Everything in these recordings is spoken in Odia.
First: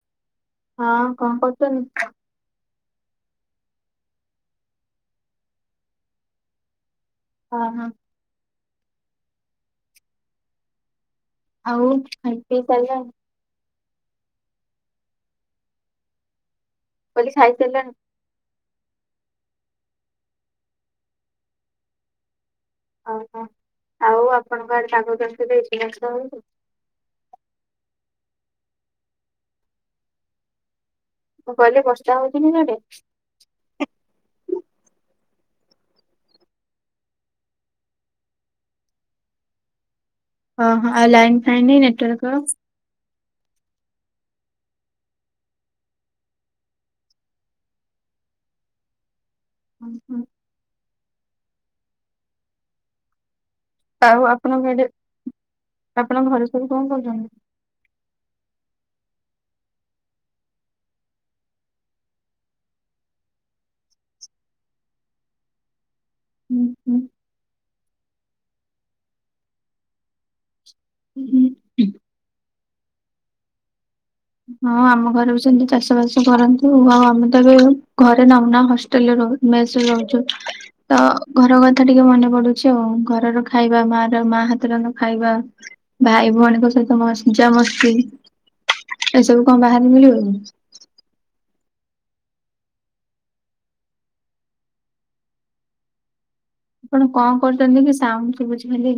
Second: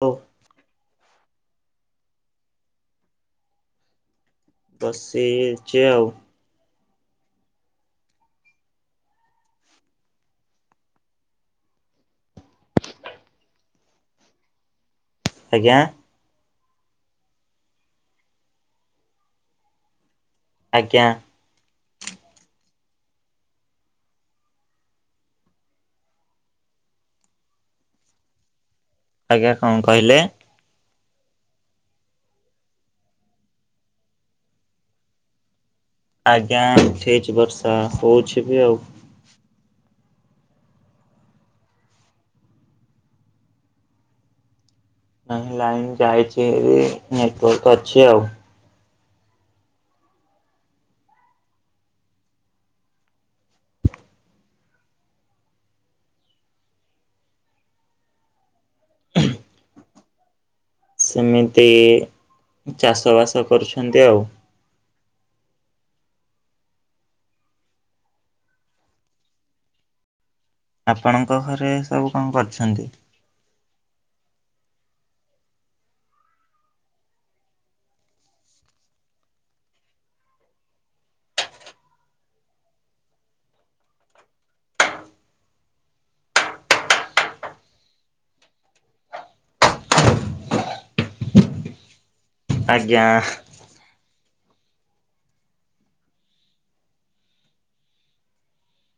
ଓ ହଁ କଣ କରୁଚନ୍ତି? ବସିଛି ଆଉ। ଓ ହୋ। ଆଉ ଖାଇପିଇ ସାରିଲାଣି? ଆଜ୍ଞା? ମୁଁ କହିଲି ଖାଇ ସାରିଲଣି? ଆଜ୍ଞା। ଓହୋ ଆଉ ଆପଣଙ୍କ ତାଙ୍କ [unintelligible] [inaudible] ଆଜ୍ଞା କଣ କହିଲେ? ମୁଁ କହିଲେ ବର୍ଷାହଉଚି କି ସିଆଡେ? ଆଜ୍ଞା ଉଠେଇଛି ବର୍ଷା ହଉଛି ବି ଆଉ। ଓ ହୋ ଆଉ ଲାଇନ୍ ଫାଇନ ନେଟୱର୍କ? ନାଇଁ ଲାଇନ ଯାଇଛି ଏ ନେଟୱାର୍କ ଅଛି ଆଉ। ହଁ ହୁଁ। ଆଉ ଆପଣ ଆଡେ ଆପଣଙ୍କ ଘରେ ସବୁକଣ କରୁଛନ୍ତି? ହେ ସେମିତି ଚାଷ ବାସ କରୁଛନ୍ତି ଆଉ। ହୁଁ ଆପଣଙ୍କ ହୁଁ। ଘରେ ସବୁ କଣ କରିଛନ୍ତି? ହଁ ଆମ ଘରେ ବି ସେମତି ଚାଷ ବାସ କରନ୍ତୁ। ଆଉ ଆମେ ତ ଏବେ ଘରେ ନାହୁନା ହଷ୍ଟେଲରେ ରହୁ। ମେସ୍ ରେ ରହୁଚୁ। ତ ଘର କଥା ଟିକେ ମନେ ପଡୁଛି ଆଉ ଘରର ଖାଇବା ମା ର ମା ହାତ ରନ୍ଧା ଖାଇବା। ଭାଇ ଭଉଣୀଙ୍କ ସହିତ ମସ୍ ଜା ମସ୍ତି। ଏସବୁ କଣ ବାହାରେ ମିଳିବ କି? ଆଜ୍ଞା ଆସ। ଆପଣ କଁ କରୁଚନ୍ତି କି ସାଉଣ୍ଡ ସୁବୁଛି ଖାଲି।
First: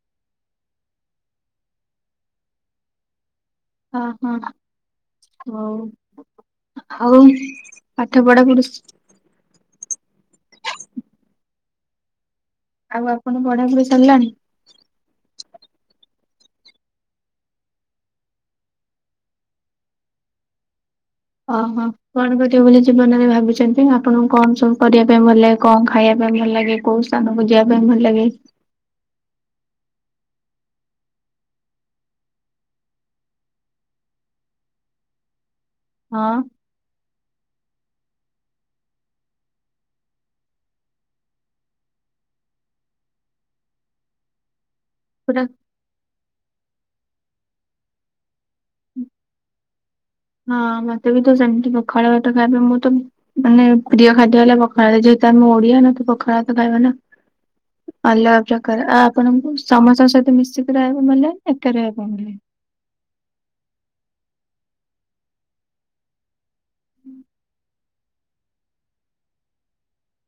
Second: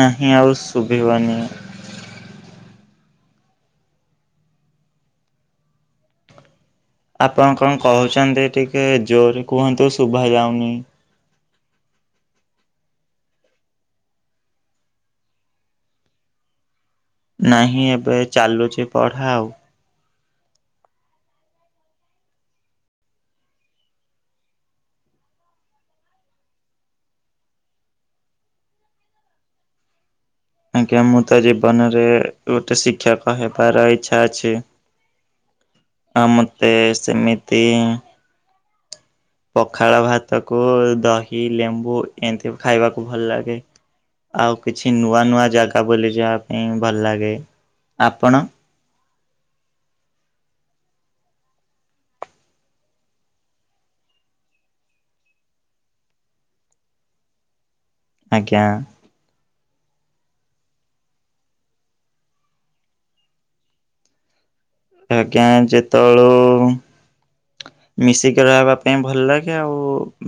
ନାହିଁ ଆଉ ଶୁଭିବନି। ହଁ ହଁ ଭଉ। ଆପଣ କଣ କହୁଛନ୍ତି ଟିକେ ଜୋରେ କୁହନ୍ତୁ ଶୁଭା ଯାଉନି। ଆଉ ଆପଣ ପଢାପଢି ସରିଲାଣି। ନାହିଁ ଏବେ ଚାଲୁଛି ପଢା ଆଉ। ଓହଁ କଣ କରିବ ବୋଲି ଜୀବନରେ ଭାବିଛନ୍ତି। ଆପଣଙ୍କୁ କଣ ସବୁ କରିବା ପାଇଁ ଭଲ ଲାଗେ? କଣ ଖାଇବା ପାଇଁ? ଭଲ ଲାଗେ କୋଉ ସ୍ଥାନକୁ ଯିବା ପାଇଁ ଭଲ ଲାଗେ? ଆଜ୍ଞା ମୁଁ ତ ଜୀବନରେ ଗୋଟେ ଶିକ୍ଷକ ହେବାର ଇଛା ଅଛି। ଆଉ ହଁ ମତେ ସେମିତି ପଖାଳ ଭାତ କୁ ଦହି, ଲେମ୍ବୁ ଏମତି ଖାଇବାକୁ ଭଲ ଲାଗେ। ଆଉ କିଛି ନୂଆ ପୁରା ନୂଆ ଜାଗା ବୁଲି ଯିବା ପାଇଁ ଭଲ ଲାଗେ। ଆପଣ? ହଁ ମତେ ବି ତ ସେମିତି ପଖାଳ ଭାତ ଖାଇବା ପାଇଁ ମୁଁ ତ ମାନେ ପ୍ରିୟ ଖାଦ୍ୟ ହେଲା ପଖାଳ ଯେହେତୁ ଆମେ ଓଡିଆ ନା ତ ପଖାଳ ତ ଖାଇବା ନା। ଅଲଗା ଆଜ୍ଞା ପ୍ରକାର ଆ ଆପଣଙ୍କୁ? ସମସ୍ତଙ୍କ ସହିତ ମିଶିକି ରହିବା ପାଇଁ ଭଲ ଲାଗେ ନା ଏକା ରହିବା ପାଇଁ ଭଲ ଲାଗେ? ଆଜ୍ଞା ଯେତବେଳୁ ହୁଁ। ମିଶିକି ରହିବା ପାଇଁ ଭଲ ଲାଗେ ଆଉ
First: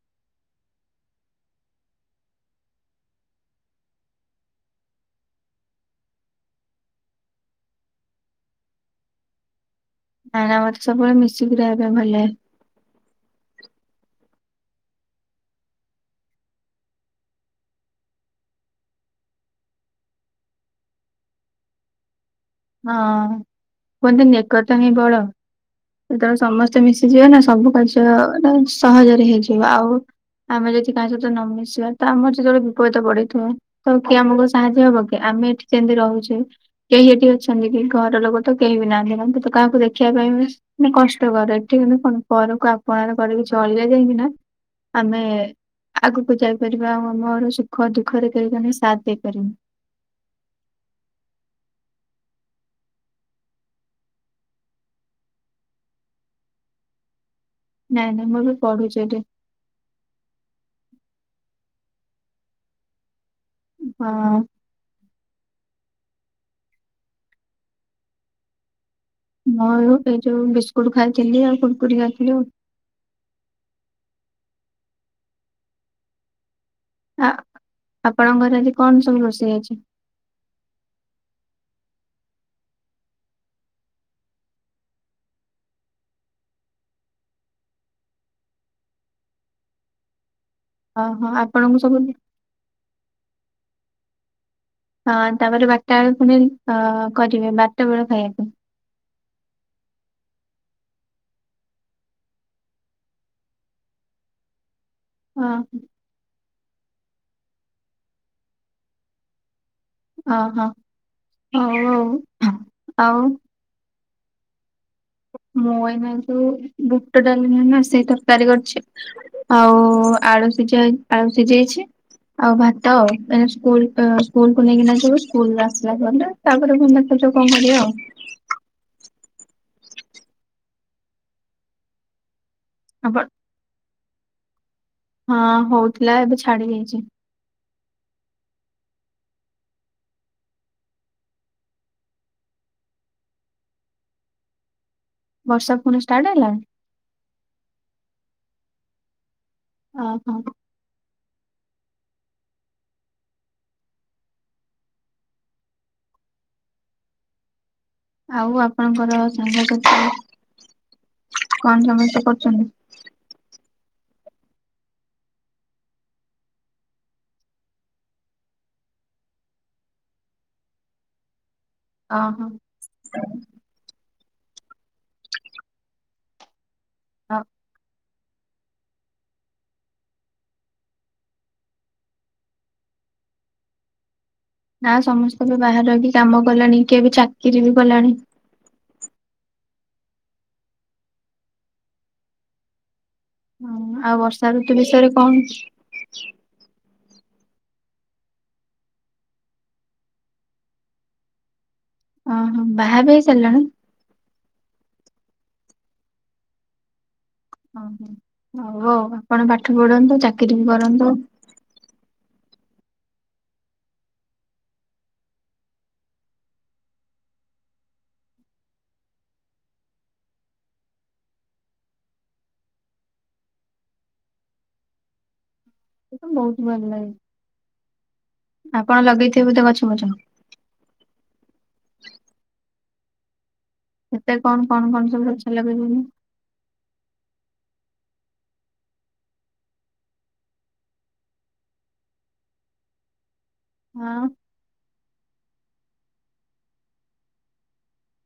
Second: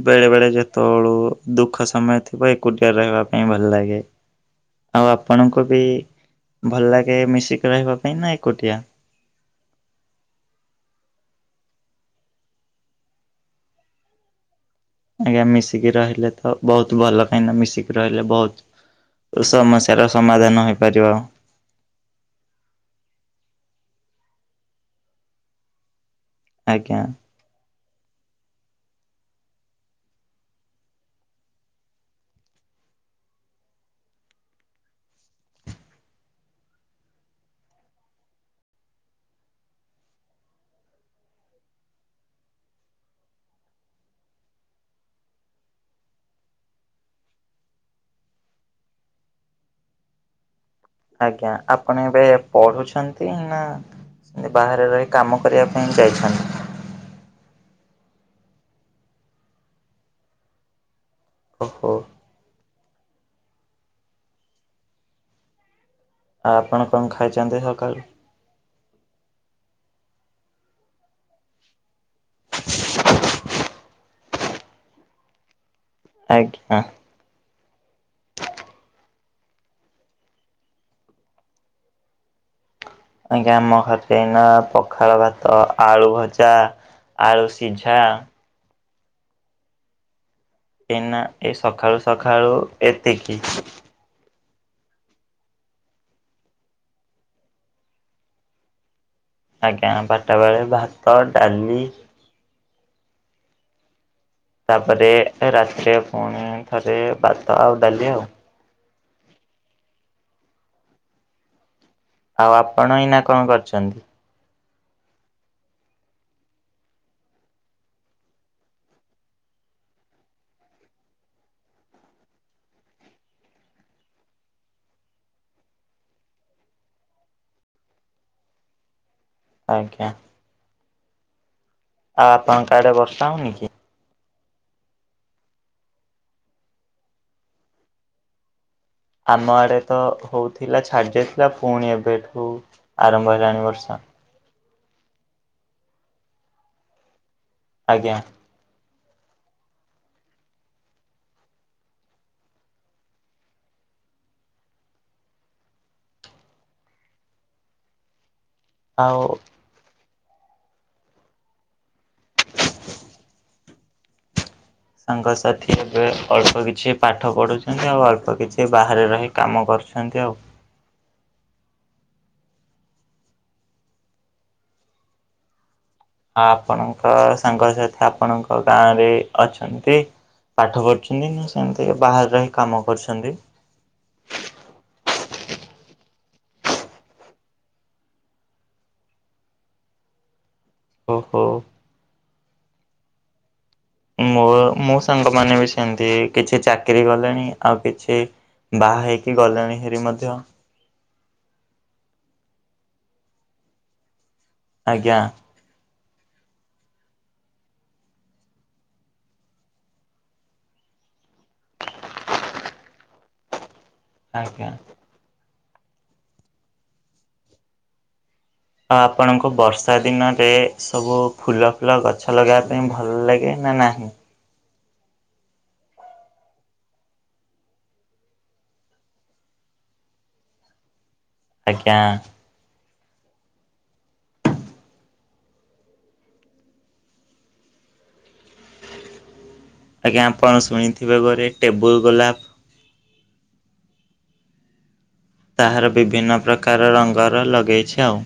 ବେଳେ ବେଳେ ଯେତେବେଳୁ ଦୁଃଖ ସମୟ ଥିବ୍ ମୁଁ ଏକୁଟିଆ ରହିବା ପାଇଁ ଭଲ ଲାଗେ। ଆଉ ଆପଣଙ୍କୁ ବି ଭଲ ଲାଗେ ମିଶିକି ରହିବା ପାଇଁ ନା ଏକୁଟିଆ? ନାଇ ନା ମତେ ସବୁବେଳେ ମିଶିକି ରହିବା ପାଇଁ ଭଲ ଲାଗେ। ଆଜ୍ଞା ମିଶିକି ରହିଲେ ତ ବହୁତ ଭଲ କାହିଁକିନା ମିଶିକି ରହିଲେ ବହୁତ୍ ସମସ୍ୟାର ସମାଧାନ ହେଇପାରିବ। ହଁ କୁହନ୍ତିନି ଏକତା ହିଁ ବଳ। ଯେତବେଳେ ସମସ୍ତେ ଆଜ୍ଞା। ମିଶିଯିବେ ନା ସବୁ କାର୍ଯ୍ୟ ନା ସହଜରେ ହେଇଯିବ ଆଉ। ଆମେ ଯଦି କାହା ସହିତ ନ ମିଶିବା ତ ଆମର ଯେତେବେଳେ ବିପଦତା ପଡିଥିବଏ ତ କିଏ ଆମକୁ ସାହାଯ୍ୟ ହବ କି? ଆମେ ଏଠି ଯେମିତି ରହୁଚୁ କେହି ଏଠି ଅଛନ୍ତି କି ଘର ଲୋକ ତ କେହି ବି ନାହାନ୍ତି ଏବଂ ତୁ ତ କାହାକୁ ଦେଖିବା ପାଇଁ ବି ନି କଷ୍ଟକର ଏଠି ମାନେ କଣ ପରକୁ ଆପଣାର କରିକି ଚଳିଲେ ଯାଇଁକି ନା ଆମେ ଆଗକୁ ଯାଇପାରିବା ଆଉ ଆମର ସୁଖ ଦୁଃଖରେ କେହି ଜଣେ ସାଥ୍ ଦେଇପାରିବ। [inaudible] ଆଜ୍ଞା ଆପଣ ଏବେ ପଢୁଛନ୍ତି ନା? ସେମତି ବାହାରେ ରହି କାମ କରିବା ପାଇଁ ଯାଇଛନ୍ତି? ନାଇଁ ନାଇଁ ମୁଁ ବି ପଢୁଛି ଏଠି। ଓହୋ। ହଁ। ଆଉ ଆପଣ କଣ ଖାଇଚନ୍ତି ସକାଳୁ? ମୋର ଏଇ ଯୋଉ ବିସ୍କୁଟ ଖାଇଥିଲି ଆଉ କୁୁରକୁରି ଖାଇଥିଲି ଆଉ। ଆ ଜ୍ଞା। ଆ ଆପଣଙ୍କ ଘରେ ଆଜି କଣ ସବୁ ରୋଷେଇ ଏଇଛି? ଆଜ୍ଞା ଆମ ଘରେ ଏନା ପଖାଳ ଭାତ ଆଳୁ ଭଜା ଆଳୁ ସିଝା ଏନା ଓହୋ ଏଇ ଆପଣଙ୍କୁ ସକାଳୁ ସବୁ ସକାଳୁ ଏତିକି। ହଁ ତାପରେ ବାରଟା ବେଳ ପୁଣି ଅ କରିବେ ବାରଟା ବେଳ ଖାଇବା ପାଇଁ। ଆଜ୍ଞା ବାରଟା ବେଳେ ଭାତ ଡାଲି ତାପରେ ଅ ରାତିରେ ପୁଣି ତାପରେ ଭାତ ଆଉ ଡାଲି ଆଉ। ଓ ହୋ ହ। ଆଉ ଆପଣ ଏଇଁନା କଣ କରିଛନ୍ତି? ହ [inaudible] [unintelligible] ମୁଁ ଏଇନା ଯୋଉ ବୁଟ ଡାଲି ନାଇ ନା ସେଇ ତରକାରୀ କରିଛି ଆଉ ଆଳୁ ସିଝହେ ଆଉ ସିଯେଇଚି। ଆଉ ଭାତ ଏଇନେ ସ୍କୁ ଅ ସ୍କୁଲ କୁ ନେଇକିନା ଯିବ ସ୍କୁଲରୁ ଆସିଲା ପରେ ତାପରେ ବୁଲ ଲେ କଣ କରିବା ଆଉ। ଆଜ୍ଞା। ଆଉ ଆପଣଙ୍କ ଆଡେ ଆପଣ ବର୍ଷା ହଉନି କି? ହଁ ହଉଥିଲା ଏବେ ଛାଡି ଯାଇଚି। ଆମ ଆଡେ ତ ହଉଥିଲା ଛାଡି ଯାଇଥିଲା ପୁଣି ଏବେଠୁ ଆରମ୍ଭ ହେଲାଣି ବର୍ଷା ବର୍ଷା ପୁଣି ଷ୍ଟାର୍ଟ ହେଲାଣି? ଆଜ୍ଞା। ଓ ହୋ। ଆଉ ଆପଣଙ୍କର ଆଉ ସାଙ୍ଗସାଥି କଣ ସମସ୍ତେ କରଛନ୍ତି ସାଙ୍ଗସାଥି ଏବେ ଅଳ୍ପ କିଛି ପାଠ ପଢୁଛନ୍ତି ଆଉ ଅଳ୍ପ କିଛି ବାହାରେ ରହି କାମ କର କରଛନ୍ତି ଆଉ। ହ ଅ ହ। ଆ ଆପଣଙ୍କ ହ ସାଙ୍ଗସଥି ଆପଣଙ୍କ ଗାଁ ରେ ଅଛନ୍ତି। ପାଠ ପଢୁଛନ୍ତି ନା ସେମିତି ବାହାରେ ରହି କାମ କରୁଛନ୍ତି? [inaudible] ନା ସମସ୍ତେ ବି ବାହାର କି କାମ କଲାଣି କିଏବେ ଚାକିର ବି କଲାଣି। ଓ ହୋ। ହଁ ଆଉ ମୋ ବର୍ଷା ଋତୁ ମୋ ବିଷୟରେ ସାଙ୍ଗ କଣ ମାନ ବି ସେମିତି କିଛି ଚାକ ଚାକିରି ଗଲେଣି ଆଉ କିଛି ବାହା ହେଇକି ଗଲେଣି ହେରି ମଧ୍ୟ ଓହୋ ବାହା ବି ହେଇ ସାରିଲେଣି? ଆଜ୍ଞା। ଓହୋ ହଉ ଆଉ ଆପଣ ପାଠ ପଢନ୍ତୁ ଚାକିରି ବି କରନ୍ତୁ। ଆଜ୍ଞା। ଆପଣଙ୍କୁ ବର୍ଷା ଦିନରେ ସବୁ ଫୁଲ, ଫୁଲ ଗଛ ଲଗେଇବା ପାଇଁ ଭଲ ଲାଗେ? ନା ନାହିଁ ମୋତେ ବହୁତ ଭଲ ଲାଗେ ଆପଣ ଲଗେଇଥିବେ ବୋଧେ ଗଛ ଫଛ ଆଜ୍ଞା କେତେ କଣ କଣ କଣ ସବୁ ଗଛ ଲଗେଇଛନ୍ତି? ଆଜ୍ଞା ଆପଣ ଶୁଣିଥିବେ ଘରେ ଟେବୁଲ ଗୋଲାପ? ହଁ। ତାହାର ବିଭିନ୍ନ ପ୍ରକାର ରଙ୍ଗର ଲଗେଇଛି ଆଉ।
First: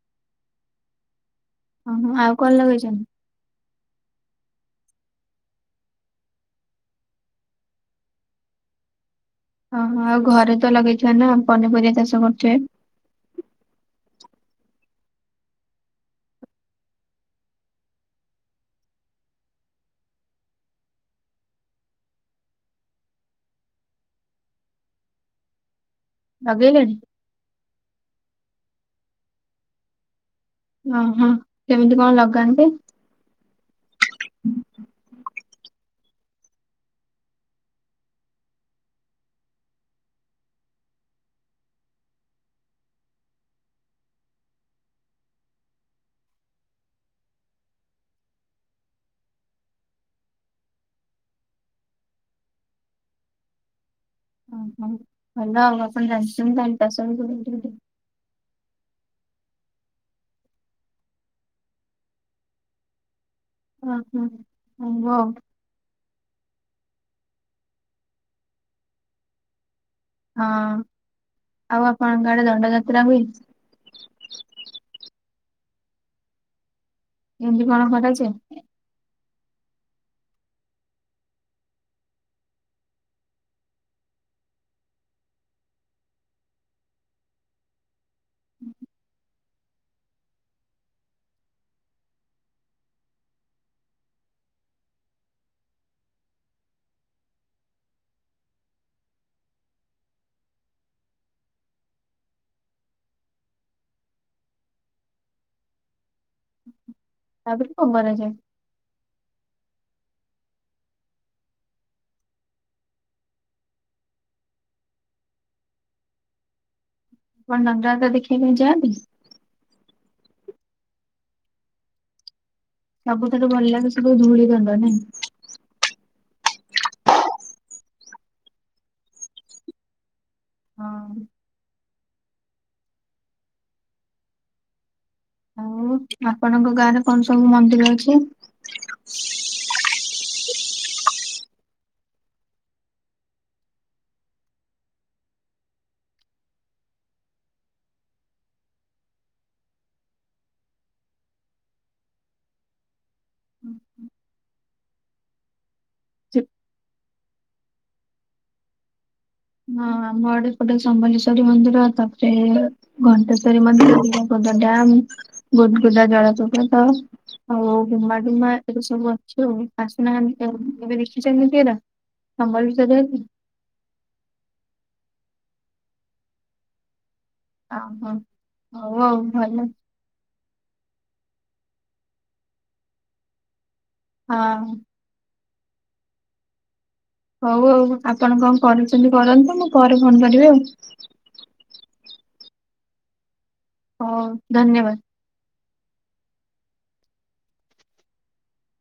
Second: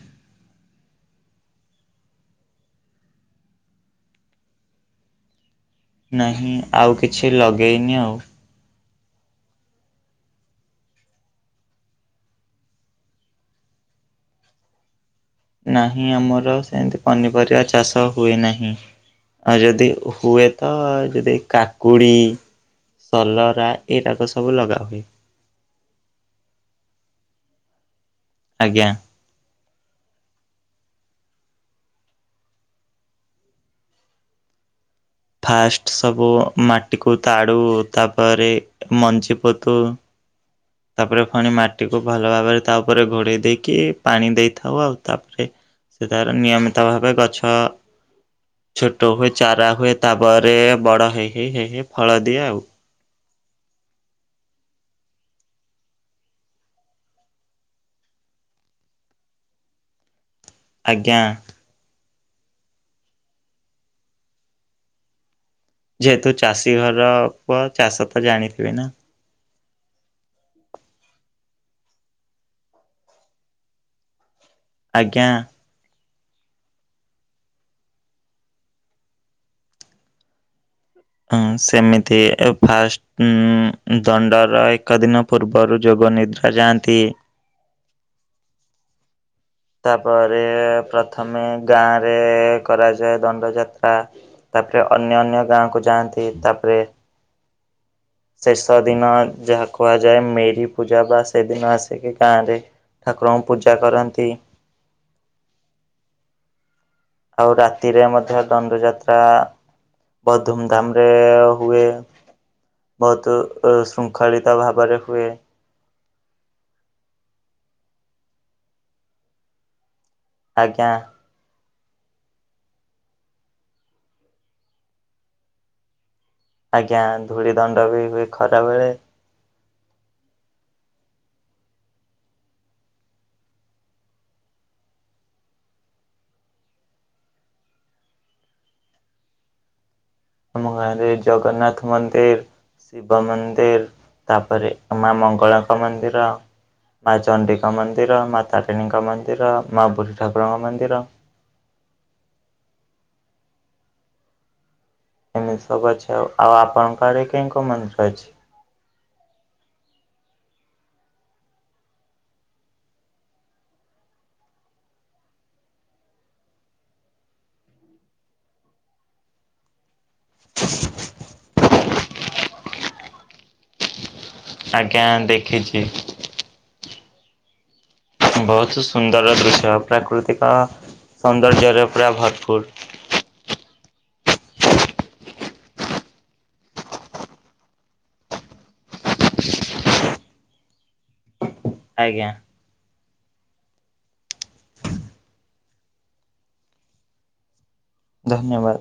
ଅ ହ ଆଉ କଣ ଲଗେଇଛନ୍ତି? ନାହିଁ ଆଉ କିଛି ଲଗେଇନି ଆଉ। ଓହୋ ଆଉ ଘରେ ତ ଲଗେଇଥିବେ ନା ପନିପରିବା ଚାଷ କରୁଥିବେ? ନାହିଁ ଆମର ସେମିତି ପନିପରିବା ଚାଷ ହୁଏ ନାହିଁ। ଆଉ ଯଦି ହୁଏ ତ ଯଦି କାକୁଡି ସଲରା ଏଟାକ ସବୁ ଲଗାହୁଏ। ଲଗେଇଲେଣି ଆଜ୍ଞା। ଅ ହଁ କେମିତି କଣ ଲଗାନ୍ତି? ଫାଷ୍ଟ ସବୁ ମାଟିକୁ ତାଡୁ ତାପରେ ମଞ୍ଜି ପୋତୁ ତାପରେ ପଣି ମାଟିକୁ ଭଲ ଭାବରେ ତା ଉପରେ ଘୋଡେଇ ଦେଇକି ପାଣି ଦେଇଥାଉ ଆଉ ତାପରେ ସେଥିରେ ନିୟମିତ ଭାବେ ଗଛ ଛୋଟ ହୁଏ ଚାରା ହୁଏ ତାପରେ ବଡ ହେଇ ହେଇ ହେଇ ହେଇ ଫଳ ଦିଏ ଆଉ। ହଁ ହଁ ଭଲ [unintelligible] ଆଜ୍ଞା। ହୁଁ ହୁଁ ହ୍ନୁ ଅ। ଯେହେତୁ ଚାଷୀ ଘର ପୁଅ ଚାଷ ତ ଜାଣିଥିବେ ନା? ହଁ ଆଉ ଆପଣଙ୍କ ଆଡେ ଦଣ୍ଡଯାତ୍ରା ଆଉ ହେଇଚି। ଆଜ୍ଞା। କେମିତି କଣ କରାଯାଏ। ହଁ ସେମିତି ଫାଷ୍ଟ ହୁଁ ଏଦଣ୍ଡର ଏକ ଦିନ ପୂର୍ବରୁ ଯୋଗୁ ନିଦ୍ରା ଯାଆନ୍ତି? ହୁଁ। ତାପରେ ପ୍ରଥମେ ଗାଁରେ କରାଯାଏ ଦଣ୍ଡ ଯାତ୍ରା। ତାପରେ ଅନ୍ୟ ଅନ୍ୟ ଗାଁକୁ ଯାଆନ୍ତି ତାପରେ ଶେଷ ଦିନ ଯାହା କୁହାଯାଏ ମେରି ପୂଜା ବା ସେଦିନ ଆସିକି ଗାଁ ରେ ଠାକୁରଙ୍କୁ ପୂଜା କରନ୍ତି। ହୁଁ। ଆଉ ରାତିରେ କରାଯାଏ ମଧ୍ୟ ଦଣ୍ଡଯାତ୍ରା ତା ବହୁତ ଧୁମଧାମ ରେ ହୁଏ। ବହୁତୁ ଶୃଙ୍ଖଳିତ ଭାବରେ ହୁଏ। ଆପଣ ଦଣ୍ଡ ଯାତ୍ରା ଦେଖିବା ପାଇଁ ଯାଆନ୍ତି? ଆଜ୍ଞା। ସବୁଥୁରୁ ଭଲ ଲାଗୁଛି ଜୋଉ ଧୂଳି ଦଣ୍ଡ ନାଇଁ? ଆଜ୍ଞା ଧୂଳି ଦଣ୍ଡ ବି ହୁଏ ଖରା ବେଳେ। ହଁ। ଆଉ ଆପଣଙ୍କ ଗାଁ ରେ କଣ ସବୁ ମନ୍ଦିର ଅଛି? ଆମ ଗାଁ ରେ ଜଗନ୍ନାଥ ମନ୍ଦିରି। ଶିବ ମନ୍ଦିରି ତାପରେ ମା ମଙ୍ଗଳାଙ୍କ ମନ୍ଦିର। ମା ଚଣ୍ଡୀଙ୍କ ମନ୍ଦିର, ମା ତାରିଣୀଙ୍କ ମନ୍ଦିର, ମା ବୁଢୀ ଠାକୁରଙ୍କ ମନ୍ଦିର। ଏମିତି ସବୁ ଅଛି ଆଉ ଆପଣଙ୍କ ଆଡ଼େ କେଉଁ କେଉଁ ମନ୍ଦିର ଅଛି। ହଁ ଆମ ଆଡେ ଗୋଟେ ସମ୍ଲେଶ୍ଵରୀ ମନ୍ଦିର ତାପରେ ଘଣ୍ଟେସ୍ଵରୀ ମନ୍ଦିର ଡ୍ୟାମଗୁଦ ଗୁଦା ଜଳପ୍ରଭାତ ଆଉ ଘୁମାଡୁମା ଏବେ ସବୁ ଅଛି ଆଉ। ନା ବିକାବିକି କେବେ ଦେଖି ଚନ୍ତି ସେରା ସମ୍ବଲେସ୍ୱରିରେ ଅଛି? ଆଜ୍ଞା ଦେଖିଛି। ଅହୋ ବହୁତ ହଉ ଆଉ ସୁନ୍ଦର ଭଲ ଦୃଶ୍ୟ ପ୍ରାକୃତି ଏକା ସୌନ୍ଦର୍ଯ୍ୟରେ ପ୍ରାୟ ଭରପୁର। ହଁ। ହଉ ଆଉ ଆପଣ କଣ କରୁଛନ୍ତି କରନ୍ତୁ ମୁଁ ପରେ ଫୋନ କରିବି ଆଉ। ଆଜ୍ଞା। ହଉ ଧନ୍ୟବାଦ। ଧନ୍ୟବାଦ।